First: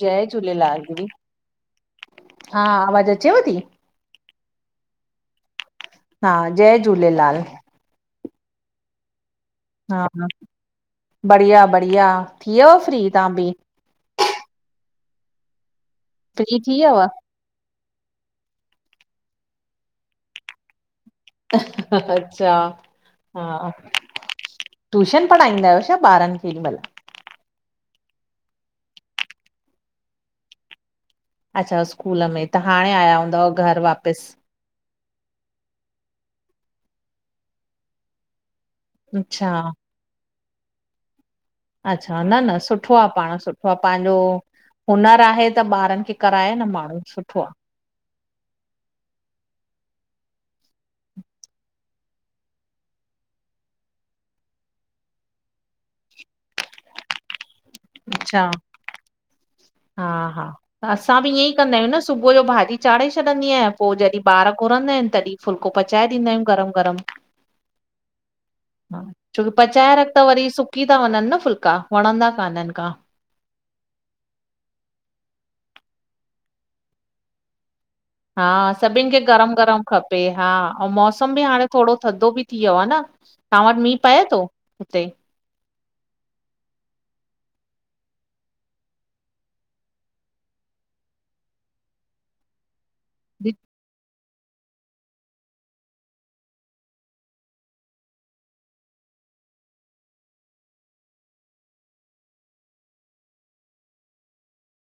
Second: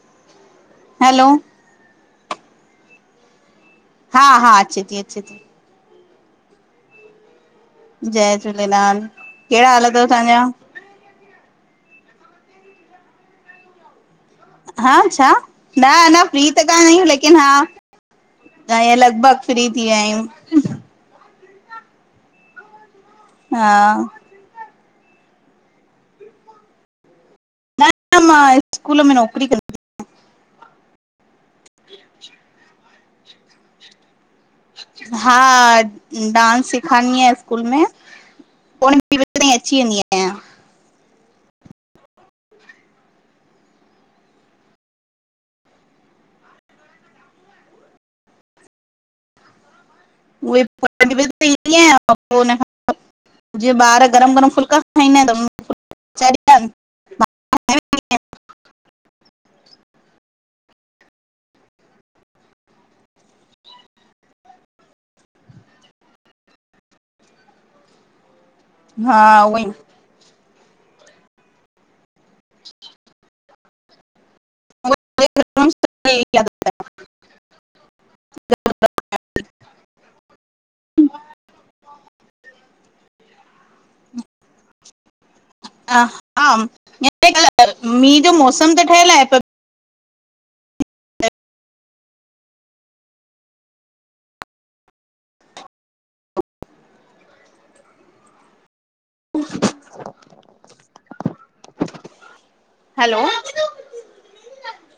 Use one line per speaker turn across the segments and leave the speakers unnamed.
जय झूलेलाल दीदी,
हैलो
हा आवाजु अचेव ती?
हा हा अचे ती अचे ती।
हा जय झूलेलाल।
जय झूलेलाल। कहिड़ा हाल
हा
अथव
हा
तव्हांजा
बढ़िया बढ़िया, थी वयव फ्री तहां बि?
हा छा न अञा फ्री त
थी
कान
वियव?
आयूं लेकिन हा ऐं लगभगु फ्री थी विया आहियूं।
अच्छा हा। ट्यूशन पढ़ाईंदा आहियो छा ॿारनि खेे हि महल?
न मां स्कूल में नौकरी कंदि आहियां।
अच्छा स्कूल में त हाणे आया हूंदव घरु वापिसि।
हा डांस सिखारंदी आहिया में ईस्कूल में हिक ॿि बजे ताईं
अच्छा
अची वेंंदी आया।
अच्छा न न सुठो आ पाण सुठो। पाहांजो हुनरु आहे त ॿारनि खे कराए न माण्हू सुठो आ।
उ [inaudible] जीअं ॿार गरम गरम फुल्का खाईंदा आहिनि ता पचाईंदी आहियां।
अच्छा। हा हा। त असां बि ईअं ई कंदा आहियूं न सुबुह जो भाॼी चाढ़े छॾंदी आहियां पो जॾहिं ॿार घुरंदा आहिनि तॾहिं फुल्को पचाए ॾींदा आहियूं गरमु गरमु।
[inaudible]
हा छोकी पचाए रख त वरी सुकी ता वञनि न फुल्का वणंदा कान्हनि का।
[unintelligible]
हा सभिनी खे गरम गरम खपे हा, अऊं मौसम बि हाणे थोरो थधो बि थी वियो आ न, तहां वट मींहं पए तो, हुते?
ह हा हिते मींह जो मोसमु त ठहियल आहे
जी।
कु [inaudible] हलो।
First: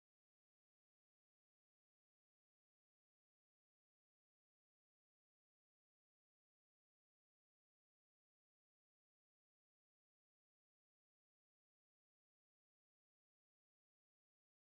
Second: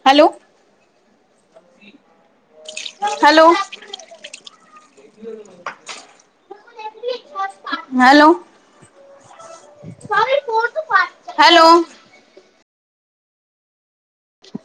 हलो। हलो। हलो।